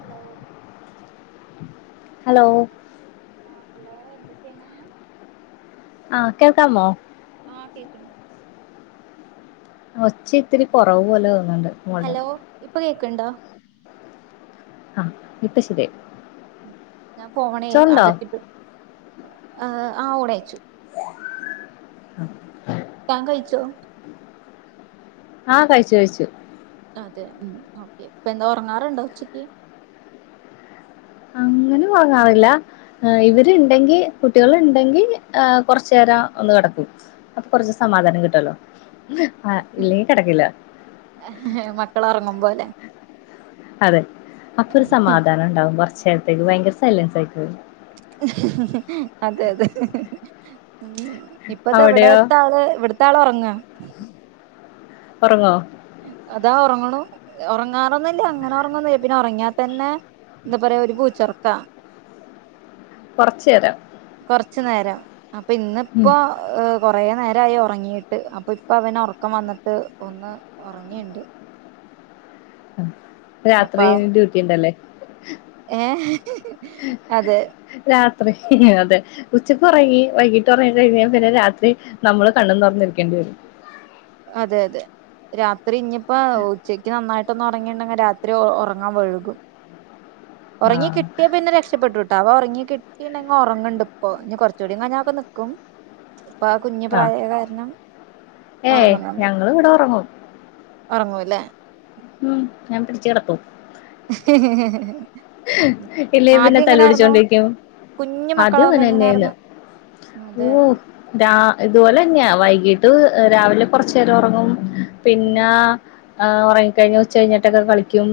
hello hello ആഹ് hello എന്താ ചെയ്യണേ ആ കേൾക്കാമോ ആഹ് കേക്കണ്ട് ഒച്ച ഇത്തിരി കൊറവ് പോലെ തോന്നുന്നുണ്ട് മോൾടെ ഹലോ ഇപ്പൊ കേക്കണ്ടോ ആ ഇപ്പ ശെരിയായി ഞാനെ ഫോണെ അകത്തിട്ട് ആ ഓടെ അയച്ചു ഉഹ താൻ കഴിച്ചോ ആഹ കഴിച്ചു കഴിച്ചു അതെ ഉ ഓക്കെ ഇപ്പൊ എന്താ ഉറങ്ങാറുണ്ടോ ഉച്ചക്ക് അങ്ങനെ ഉറങ്ങാറില്ല ഇവരുണ്ടെങ്കിൽ കുട്ടികൾ ഉണ്ടെങ്കിൽ കുറച്ച നേരം ഒന്ന് കിടക്കും അപ്പൊ കുറച്ച് സമാധാനം കിട്ടാലോ മക്കൾ ഉറങ്ങുമ്പോ അല്ലെ അതെ അപ്പൊ ഒരു സമാധാനം ഉണ്ടാവും കുറച്ച നേരത്തേക്ക് ഭയങ്കര സൈലൻസ് ആയിക്ക അതെ അതെ ഉ ഇപ്പത്തെ അവിടത്തെ ആള് ഇവിടത്തെ ആള് ഉറങ്ങാ ഉറങ്ങോ അതാ ഉറങ്ങണം ഉറങ്ങാറൊന്നുംല്ലേ അങ്ങനെ ഉറങ്ങന്ന പിന്നെ ഉറങ്ങിയാത്ത തന്നെ എന്താ പറയാ ഒരു പൂച്ചറോക്കവ കുറച്ചു നേരാം കൊറച്ചു നേരം അപ്പൊ ഉം ഇന്നിപ്പോ കുറേ നേരമായി ഉറങ്ങിയിട്ട് അപ്പൊ ഇപ്പൊ അവന ഉറക്കം വന്നിട്ട് ഒന്ന് ഉറങ്ങിണ്ട് രാത്രി ഡ്യൂട്ടി ഉണ്ടല്ലേ ഏ അതെ രാ അത്ര അതെ ഉച്ചക്ക് ഉറങ്ങി വൈകീട്ട് ഉറങ്ങി കഴിഞ്ഞാൽ പിന്നെ രാത്രി നമ്മള് കണ്ണും തുറന്നിരിക്കേണ്ടി വരും അതെ അതെ രാത്രി ഇഞ്ഞിപ്പോ ഉച്ചക്ക് നന്നായിട്ട് പെട്ടന്ന് ഉറങ്ങിയിണ്ടെങ്കിൽ രാത്രി ഉറങ്ങാൻ വഴുകും ഉറങ്ങി ആഹ് കിട്ടിയാ പിന്ന രക്ഷപ്പെട്ടിട്ടാ അവ കിട്ടിങ് ഉറങ്ങണ്ട് ഇപ്പോൊ ഇനി കൊറച്ചുകൂടി ഞൊക്കെ നക്കും അപ്പൊ ആ കുഞ്ഞു ആഹ് പ്രായ കാരണം ഏയ് ഉറങ്ങുന്നുണ്ട് ഞങ്ങള് ഇവിടെ ഉറങ്ങും ഉറങ്ങുവല്ലേ ഉം ഞാൻ പിടിച്ച കിടത്തും ഉ ഉ ഉ ഉ ഇല്ല പിന്നെ തല്ലു പിടിച്ചോണ്ടിരിക്കും കുഞ്ഞു ആദ്യം മക്കളാവുമ്പോ എങ്ങനായിരുന്നു അവനന്നെയന്ന് അതെ ഓ രാ ഇതുപോലെ തന്നെയാ വൈകീട്ട് രാവിലെ കൊറച്ചു നേരം ഉറങ്ങും ഉം പിന്നെ ആ ഉറങ്ങിക്കഴിഞ്ഞഞ് ഉച്ച കഴിഞ്ഞിട്ടൊക്കെ കളിക്കും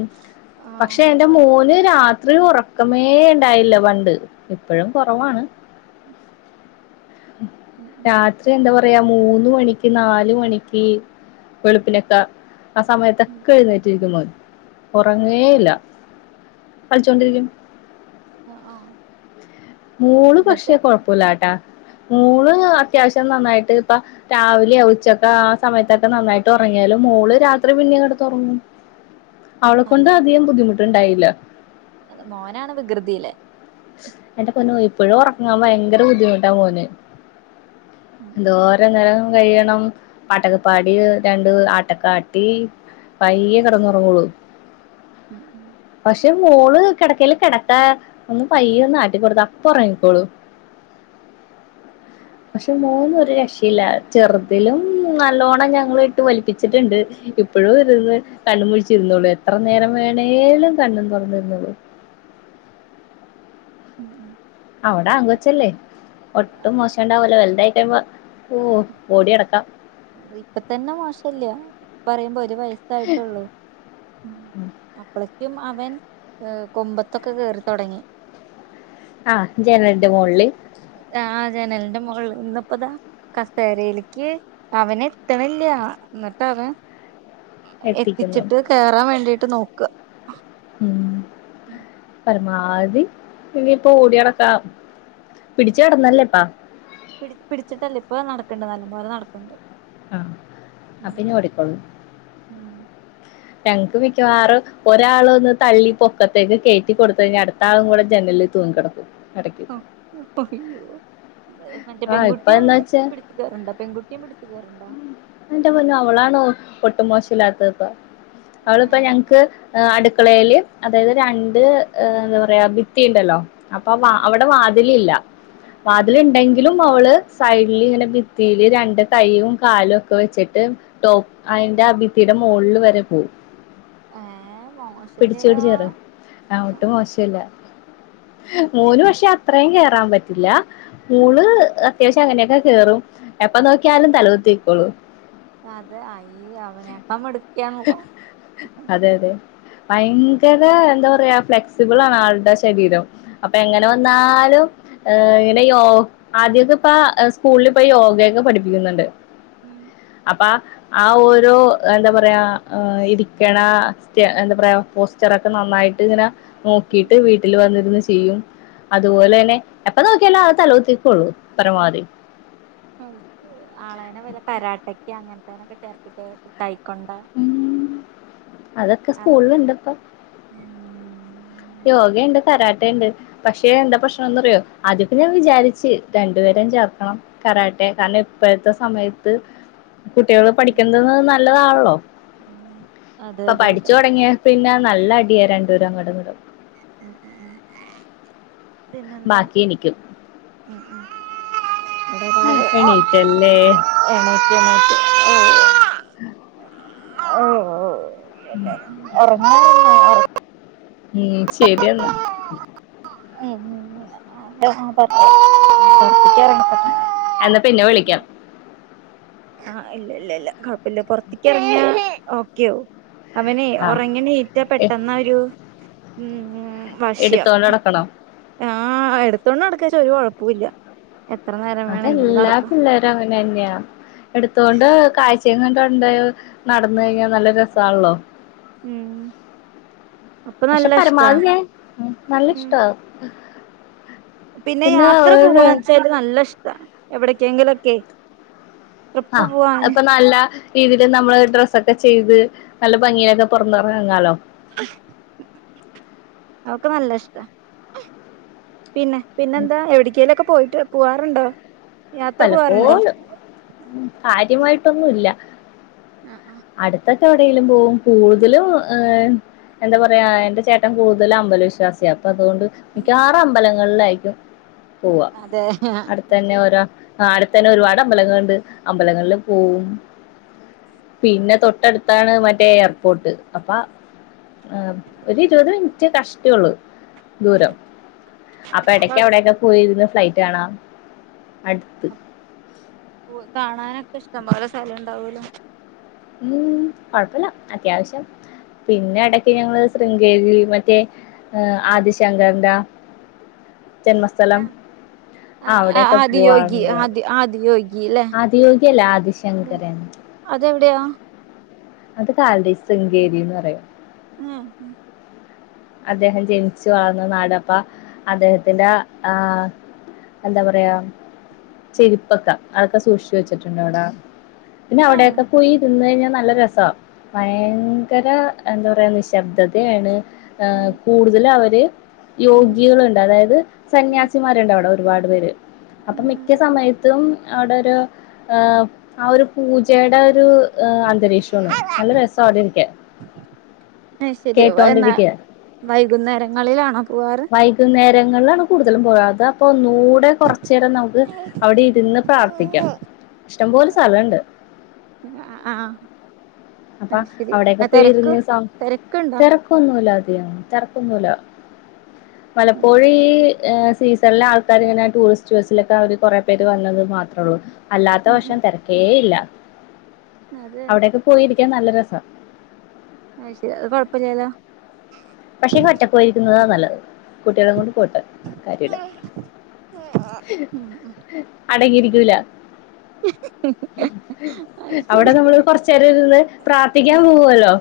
ആ പക്ഷെ എന്റെ ഇവിടെ മോന് രാ രാത്രി ഉറക്കമേ ഉണ്ടായില്ല പണ്ട് ഇപ്പഴും കുറവാണ് ഉം രാത്രി എന്താ പറ പറയാ മൂന്ന് മണിക്ക് നാല് മണിക്ക് വെളുപ്പിനൊക്കെ ആ ഉം സമയത്തൊക്കെ എഴുന്നേറ്റിരിക്കും മോൻ ഉം ഉറങ്ങേയില്ല കളിച്ചോണ്ടിരിക്കും ഉം ആഹ് ആഹ് മോള് എന്നിട്ട് പക്ഷേ കൊഴപ്പില്ലാട്ടാ ഉം മോള് അത്യാവശ്യം നന്നായിട്ട് ഇപ്പ രാവിലെയ ഉച്ചക്കെ ആ സമയത്തൊക്കെ നന്നായിട്ട് ഉറങ്ങിയാലും മോള് രാത്രി പിന്നെ ഇവിടെ തോറങ്ങും അവളെ കൊണ്ട് അതെ അധികം ബുദ്ധിമുട്ടുണ്ടായില്ല മോനാണ് വികൃതിയിലെ എന്റെ പൊന്നു ഇപ്പഴും ഉറങ്ങാൻ ഭയങ്കര ബുദ്ധിമുട്ടാ മോന് ഉം ന്തോരോ നേരം കഴിയണം പട്ടകപ്പാടി രണ്ട് ആട്ടക്കാട്ടി പയ്യ കിടന്നുറങ്ങോളൂ ഉം ഉം മോള് കിടക്കല് കിടക്കാ ഒന്ന് പയ്യെ ഒന്ന് ആട്ടിക്കൊടുത്ത അപ്പൊ ഉറങ്ങിക്കോളു പക്ഷെ മൂന്നും ഒരു രക്ഷയില്ല ചെറുതിലും നല്ലോണം ഞങ്ങ ഇട്ട് വലിപ്പിച്ചിട്ടുണ്ട് ഇപ്പോഴും ഇരുന്ന് കണ്ണും മുഴിച്ചിരുന്നുള്ളു എത്ര നേരം വേണമേലും കണ്ണും തുറന്നിരുന്നുള്ളു ഉം ഉം അവിടെ അങ്ക അത് വച്ചല്ലേ ഒട്ടും അത് മോശം ഉണ്ടാവലോ വെലുതായി കഴിയുമ്പോ ഓ ഓടി അടക്കാം ഇപ്പ തന്നെ മോശല്ല പറയുമ്പോ ഞ്ച് വയസായിട്ടുള്ളൂ അ റ്റും അവൻ ഏ കൊമ്പത്തൊക്കെ കേയറി തുടങ്ങി ആ ജനന്റെ മുകളില് അപ്പതാ കസേരയിലേക്ക് അവന എത്തണില്ല എന്നിട്ട അവൻ എത്തിക്കുന്നു എത്തിച്ചിട്ട് കേറാൻ വേണ്ടിട്ട് നോക്കുക ഉം മാതി ഇനിയിപ്പ ഓടിടക്ക പിടിച്ച് കിടന്നല്ലേപ്പാ പി പിടിച്ചിട്ടല്ലേ ഇപ്പൊ നടക്കണ്ട് നല്ല പോലെ നടക്കുന്നുണ്ട് ആ അ പിന്നെ ഓടിക്കോളൂ ഉം ഞങ്ങക്ക് മിക്കവാറും ഒരാള് ഒന്ന് തള്ളി പൊക്കത്തേക്ക് കേറ്റി കൊടുത്ത കഴിഞ്ഞ അടുത്ത ആളും കൂടെ ജനില്ല ത് തൂങ്ങി കിടക്കും ഇടയ്ക്ക് ആഹ് [unintelligible] മറ്റേ ആ ഇപ്പൊ പെൺകുട്ടിയും എന്താ വെച്ചാ പിടിച്ചു കേയറുണ്ടോ പെൺകുട്ടിയും പിടിച്ചു കേയറുണ്ടോ എന്റെ മഞ്ഞു അവളാണോ പൊട്ട് മോശ ഇല്ലാത്തത്പ്പ അവളിപ്പ ഏഹ് ഞങ്ങക്ക് അടുക്കളയില് അതായത് രണ്ട് എന്താ പറയാ ഭിത്തി ഉണ്ടല്ലോ അപ്പൊ ആഹ് അവിടെ വാതില് ഇല്ല ഉം വാതില് ഉണ്ടെങ്കിലും അവള് സൈഡിൽ ഇങ്ങനെ ഭിത്തിയില് രണ്ട് കൈയും കാലും ഒക്കെ വെച്ചിട്ട് ടോ അതിന്റെ ആ ഭിത്തി ടെ മുകള് വരും ഏഹ് പിടിച്ച് മോശല്ലല്ലോ പിടിച്ച് ഇറങ്ങും ആ ഒട്ടും മോശല്ല മൂന്ന് പക്ഷെ അത്രയും കേയറാൻ പറ്റില്ല ഉം മൂന്ന് അത്യാവശ്യം അങ്ങനെയൊക്കെ കയറും എപ്പൊ നോക്കിയാലും തലകുത്തി നിക്കുള്ളൂ അതെ അയി അവനക്കാ മിടുക്കിയ അതെ അതെ ഭയങ്കര എന്താ പറയാ ഫ്ലെക്സിബിൾ ആണ് ആളുടെ ശരീരം അപ്പൊ എങ്ങനെ ഉം വന്നാലും ഏ ഇങ്ങനെ യൊ ആദ്യമൊക്കെ ഇപ്പ സ്കൂളിൽ പോയി യോഗയൊക്കെ പഠിപ്പിക്കുന്നുണ്ട് ഉം അപ്പ ആ ഓരോ എന്താ പറയാ ആ ഇരിക്കണ സ്റ്റേ എന്താ പറയാ പോസ്റ്ററൊക്കെ നന്നായിട്ട് ഇങ്ങനെ ഉം നോക്കിട്ട് വീട്ടിൽ വന്നിന്ന് ചെയ്യും അതുപോലെ തന്നെ എപ്പ നോക്കിയാലും ആ തലക്കത്തിക്കുള്ളൂ പരമാവധി ആളേനെ വല കരാട്ടക്ക് അങ്ങനത്തേനൊക്കെ ചേർത്തിട്ട പുട്ടായി ഉം അതൊക്കെ അതെ സ്കൂളിലുണ്ട്പ്പം [inaudible] യോഗണ്ട് കരാട്ടണ്ട് പക്ഷെ എന്താ പ്രശ്നംന്ന്റിയോ അതൊക്കെ ഞാൻ വിചാരിച്ച് രണ്ടുപേ പേരെ ചേർക്കാം കരാട്ടെ കാരണം ഇപ്പോഴത്തെ സമയത്ത് കുട്ടികൾ പഠിക്കുന്നത് നല്ലതാണല്ലോ അതെ ഇപ്പൊ അതെ അതെ പഠിച്ചു തുടങ്ങിയ പിന്നെ നല്ല അടിയായി രണ്ട് പേരും അങ്ങോടും ഇങ്ങോടും ഉം ഉം ബാക്കി എനിക്കും എണീറ്റല്ലേ [unintelligible] [inaudible] ഓ ഓ ഒറങ്ങ് ഒറങ് ഉം ശരി എന്നാ [unintelligible] എന്നാ പിന്നെ വിളിക്കാം ആഹ് ഇല്ല ഇല്ല ഇല്ല കൊഴപ്പില്ല പൊറത്തേക്ക്‌റങ്ങിയാ ഓക്കെയാവും അവനെ ആഹ് ഒറങ്ങി എണീറ്റാ പെട്ടെന്ന് ആ ഒരു ഉം ഉം വശിയം എടുത്തോണ്ട് നടക്കണോ ആഹ് എടുത്തോണ്ട് നടക്കച്ചാ ഒരു കൊഴപ്പോം ഇല്ല അതെല്ലാ പിള്ളേരും അങ്ങനെ തന്നെയാ എടുത്തോണ്ട് കാഴ്ചയും കണ്ട് നടന്ന് കഴിഞ്ഞാ നല്ല രസാണല്ലോ ഉം അപ്പൊ പക്ഷെ നല്ല ഇഷ്ടാ പരമാവധി ഞാൻ നല്ല ഉം ഇഷ്ടവാ പിന്നെ യാത്ര പോവാ വെച്ചാല് നല്ല ഇഷ്ടാ എവിടക്കെങ്കിലൊക്കെയെ ആഹ് അത്പ്പൊ നല്ല രീതിൽ നമ്മള് ഡ്രസ്സൊക്കെ ചെയ്ത് നല്ല ഭംഗിയിലൊക്കെ പുറത്തെറങ്ങാലോ അതൊക്കെ നല്ല ഇഷ്ടാ പിന്നെ പിന്നെന്താ എവിടക്കേലും ഒക്കെ പോയിട്ട് പോവാറുണ്ടോ യാത്ര പോവാറുണ്ടോ പലപ്പോഴും കാര്യമായിട്ടൊന്നും ഇല്ല ആ ആഹ് [unintelligible] എവിടേലും പോകും കൂടുതലും ഏഹ് എന്താ പറയാ എന്റെ ചേട്ടൻ കൂടുതലും അമ്പലവിശ്വാസിയാ അപ്പ് അതുകൊണ്ട് മിക്കവാറും അമ്പലങ്ങളിലായിരിക്കും പോവാ അതെ അടുത്ത് തന്നെ ശരി ഓരോ ആഹ് അടുത്തന്നെ ഒരുപാട് അമ്പലങ്ങൾണ്ട് അമ്പലങ്ങളില് പോവും പിന്നെ തൊട്ടടുത്താണ് മറ്റേ എയർപോർട്ട് അപ്പ ആ ഒരു ഇരുപത് മിനിറ്റ് കഷ്ട്ടിയേ ഉള്ളു ദൂരം അപ്പൊ എടക്ക് അവിടെയൊക്കെ പോയിരുന്ന് ഫ്ലൈറ്റ് കാണാ അടുത്ത് പൂവ് കാണാനൊക്കെ ഇഷ്ടം പോലെ സ്ഥലം ഇണ്ടാവല്ലോ ഉം കൊഴപ്പില്ല അത്യാവശ്യം പിന്നെ ഇടക്ക് ഞങ്ങള് ശൃംഗേരി മറ്റേ ആദിശങ്കരൻ്റെ ആഹ് ആ അവിടെയൊക്കെ ആദ്യ യോഗി പോവാറുണ്ട് ആദ്യ ആദ്യ യോഗി ഗില്ലേ ആദിയോഗിയല്ല ആദിശങ്കരൻ അതെവിടെയാ അത് കാലടി ശൃങ്കേരീന്ന് പറയും ഉം അദ്ദേഹം ജനിച്ചു വളർന്ന നാട് അപ്പാ അദ്ദേഹത്തിന്റെ ആഹ് എന്താ പറയാ ചെരുപ്പക്കെ അതൊക്കെ സൂക്ഷിച്ചു വെച്ചിട്ടുണ്ട് അവിടാ പിന്നെ ഉം അവിടെയൊക്കെ പോയി ഇരുന്ന് കഴിഞ്ഞാ നല്ല രസാ ഭയങ്കര എന്താ പറയാ നിശബ്ദതയാണ് ഏഹ് കൂടുതല് അവര് ഉം യോഗികള്ണ്ട് അതായത് ഉം സന്യാസിമാരുണ്ട് അവിടെ ഒരുപാട് പേര് അപ്പൊ മിക്ക ഉം സമയത്തും അവിടെ ഒരു ആഹ് ആ ഒരു പൂജെടെ ഒരു ഏഹ് അന്തരീക്ഷം ആണ് നല്ല രസാ അവിടെ ഇരിക്കാൻ അത് ശരി എന്നാ കേട്ടോണ്ടിരിക്കാൻ വൈകുന്നേരങ്ങളിലാണോ പോവാറ് രങ്ങളിലാണ് കൂടുതലും പോവാ അതാപ്പൊ ന്നൂടെ കൊറച്ച് നേരം നമുക്ക് അവിടെ ഇരുന്ന് പ്രാർത്ഥിക്കാം ഇഷ്ടംപോലെ സ്ഥലംണ്ട് ആ ആഹ് അപ്പ അവിടെക്കെ പോയിരുന്ന് സം തിരക്കുണ്ടോ തെരക്കൊന്നുല്ല ഇല്ല തെരക്കൊന്നൂല്ല പലപ്പോഴി എഹ് സ് സീസണിലെ ആൾക്കാര് ഇങ്ങനെ ടൂറിസ്റ്റ് ബസിലൊക്കെ അവര് കൊറെ പേര് വന്നത് മാത്രം ഒള്ളൂ അല്ലാത്ത ഉം വശം തെരക്കേ ഇല്ല അതെ രിക്കാൻ നല്ല രസാ അത് ശെരി അത് കൊഴപ്പല്ലല്ലോ പക്ഷേ പോയിരിക്കുന്നതാ നല്ലത് കുട്ടികളെ കൊണ്ട് പോയിട്ട് കാര്യല്ല ഉം അടങ്ങിയിരിക്കൂല അത് അവിടെ ശരി നമ്മള് കൊറച്ച് നേരം ഇര്ന്ന് പ്രാർത്ഥിക്കാൻ പോവുവല്ലോ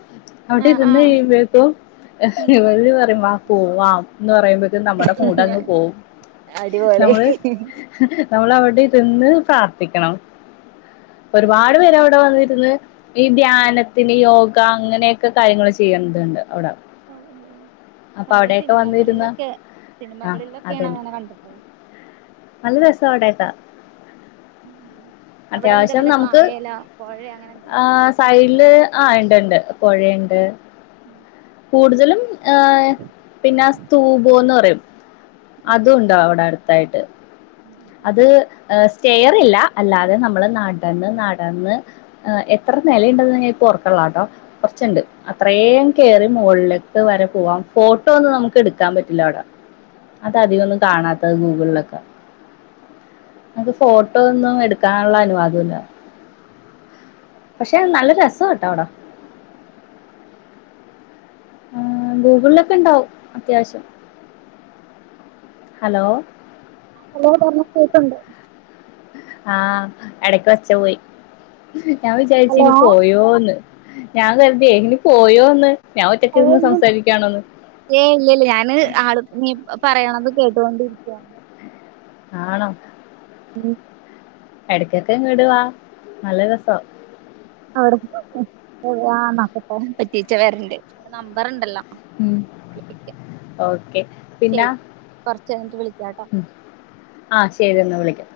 അവിടെ ആ ആ ഇരുന്ന് കഴിയുമ്പക്കും ഇവര് പറയും വാപോവാ എന്ന് പറയുമ്പ നമ്മടെ മൂടങ്ങ് പോവും അടിപൊളി നമ്മള് നമ്മള് അവിടെ ഇരുന്ന് പ്രാർത്ഥിക്കണം അത് ഒരുപാട് ശരി പേര് അവിടെ വന്നിരുന്ന് ഈ ധ്യാനത്തിന് യോഗ അങ്ങനെയൊക്കെ കാര്യങ്ങൾ ചെയ്യണ്ടതുണ്ട് അവിടെ ഓ ഓ അപ്പൊ നമ്മള് അവിടെയൊക്കെ വന്നിരുന്ന സിനിമകളിലൊക്കെ ആ സിനിമകളിലൊക്കെയാണ് അതന്നെ അങ്ങനെ കണ്ടിട്ട് നല്ല രസാ അവിടെയൊക്കെ ഉം ഉം ഉം അവിടെ എന്താ അത്യാവിശം വല്ല നമുക്ക് കായല പൊഴ അങ്ങനെ ആ എന്തേലും ഉണ്ടാ സൈഡില് ആ ഉണ്ട്ണ്ട് പൊഴയൊണ്ട് ഉം കൂടുതലും ഏ പിന്നെ സ്തൂപോന്ന് പറയും ഉം അതും ഉം ഉണ്ടോ അവിടെ അടുത്തായിട്ട് ഉം ഉം അത് ഉം സ്റ്റെയറില്ല അല്ലാതെ നമ് നമ്മള് നടന്ന് നടന്ന് എത്ര നിലയൊണ്ടെന്ന് ഞാൻ ഇപ്പ ഓർക്ക്ണില്ലട്ടോ കുറച്ച്ണ്ട് അത്ര കേറി മോളിലേക്ക് വരെ പോകാം ഫോട്ടോ ഒന്നും നമുക്ക് എടുക്കാൻ പറ്റില്ല അവ്ടെ അതാ അധികം ഒന്നും കാണാത്തത് ഗൂഗിളിലൊക്കെ നമ്ക്ക് ഫോട്ടോ ഒന്നും എടുക്കാനുള്ള അനുവാദം ഇല്ല പഷേ നല്ല രസ ട്ടോ അവിടം ആ ഗൂഗിളിലൊക്കെ ണ്ടാവും അത്യാവിശം ഹലോ ഹലോ പറഞൊ കേക്ക്ണ്ട് ആഹ് എടക്ക് ഒച്ച പോയി ഞാൻ വിചാരിച്ച് ഹലോ ഇനി പോയോന്ന് ഞാൻ കരുതിയെ ഇനി പോയോന്ന് ഞാൻ ഏയ് ഒറ്റക്കിരുന്ന് ഇല്ലല്ല സംസാരിക്കാണോന്ന് ഏയ് ഇല്ലല്ല ആണ് ആള് നീ പറയണത് കേട്ടൊണ്ടിരിക്ക്യാണ് ആണോ ഉം എടക്കൊക്കെ ഇങ്ങട് വാ നല്ല രെസാ അവടെ മ് ആഹ് നോക്കട്ടെ പറ്റിച്ചാ വരണ്ടേ എൻ്റെ നമ്പരൊണ്ടല്ലാ ഉം ഓക്കെ പിന്ന ശരി കൊറച്ച് കഴിഞ്ഞിട്ട് വിളിക്കാട്ടോ ഉം ആ ശരി എന്നാ വിളിക്കാം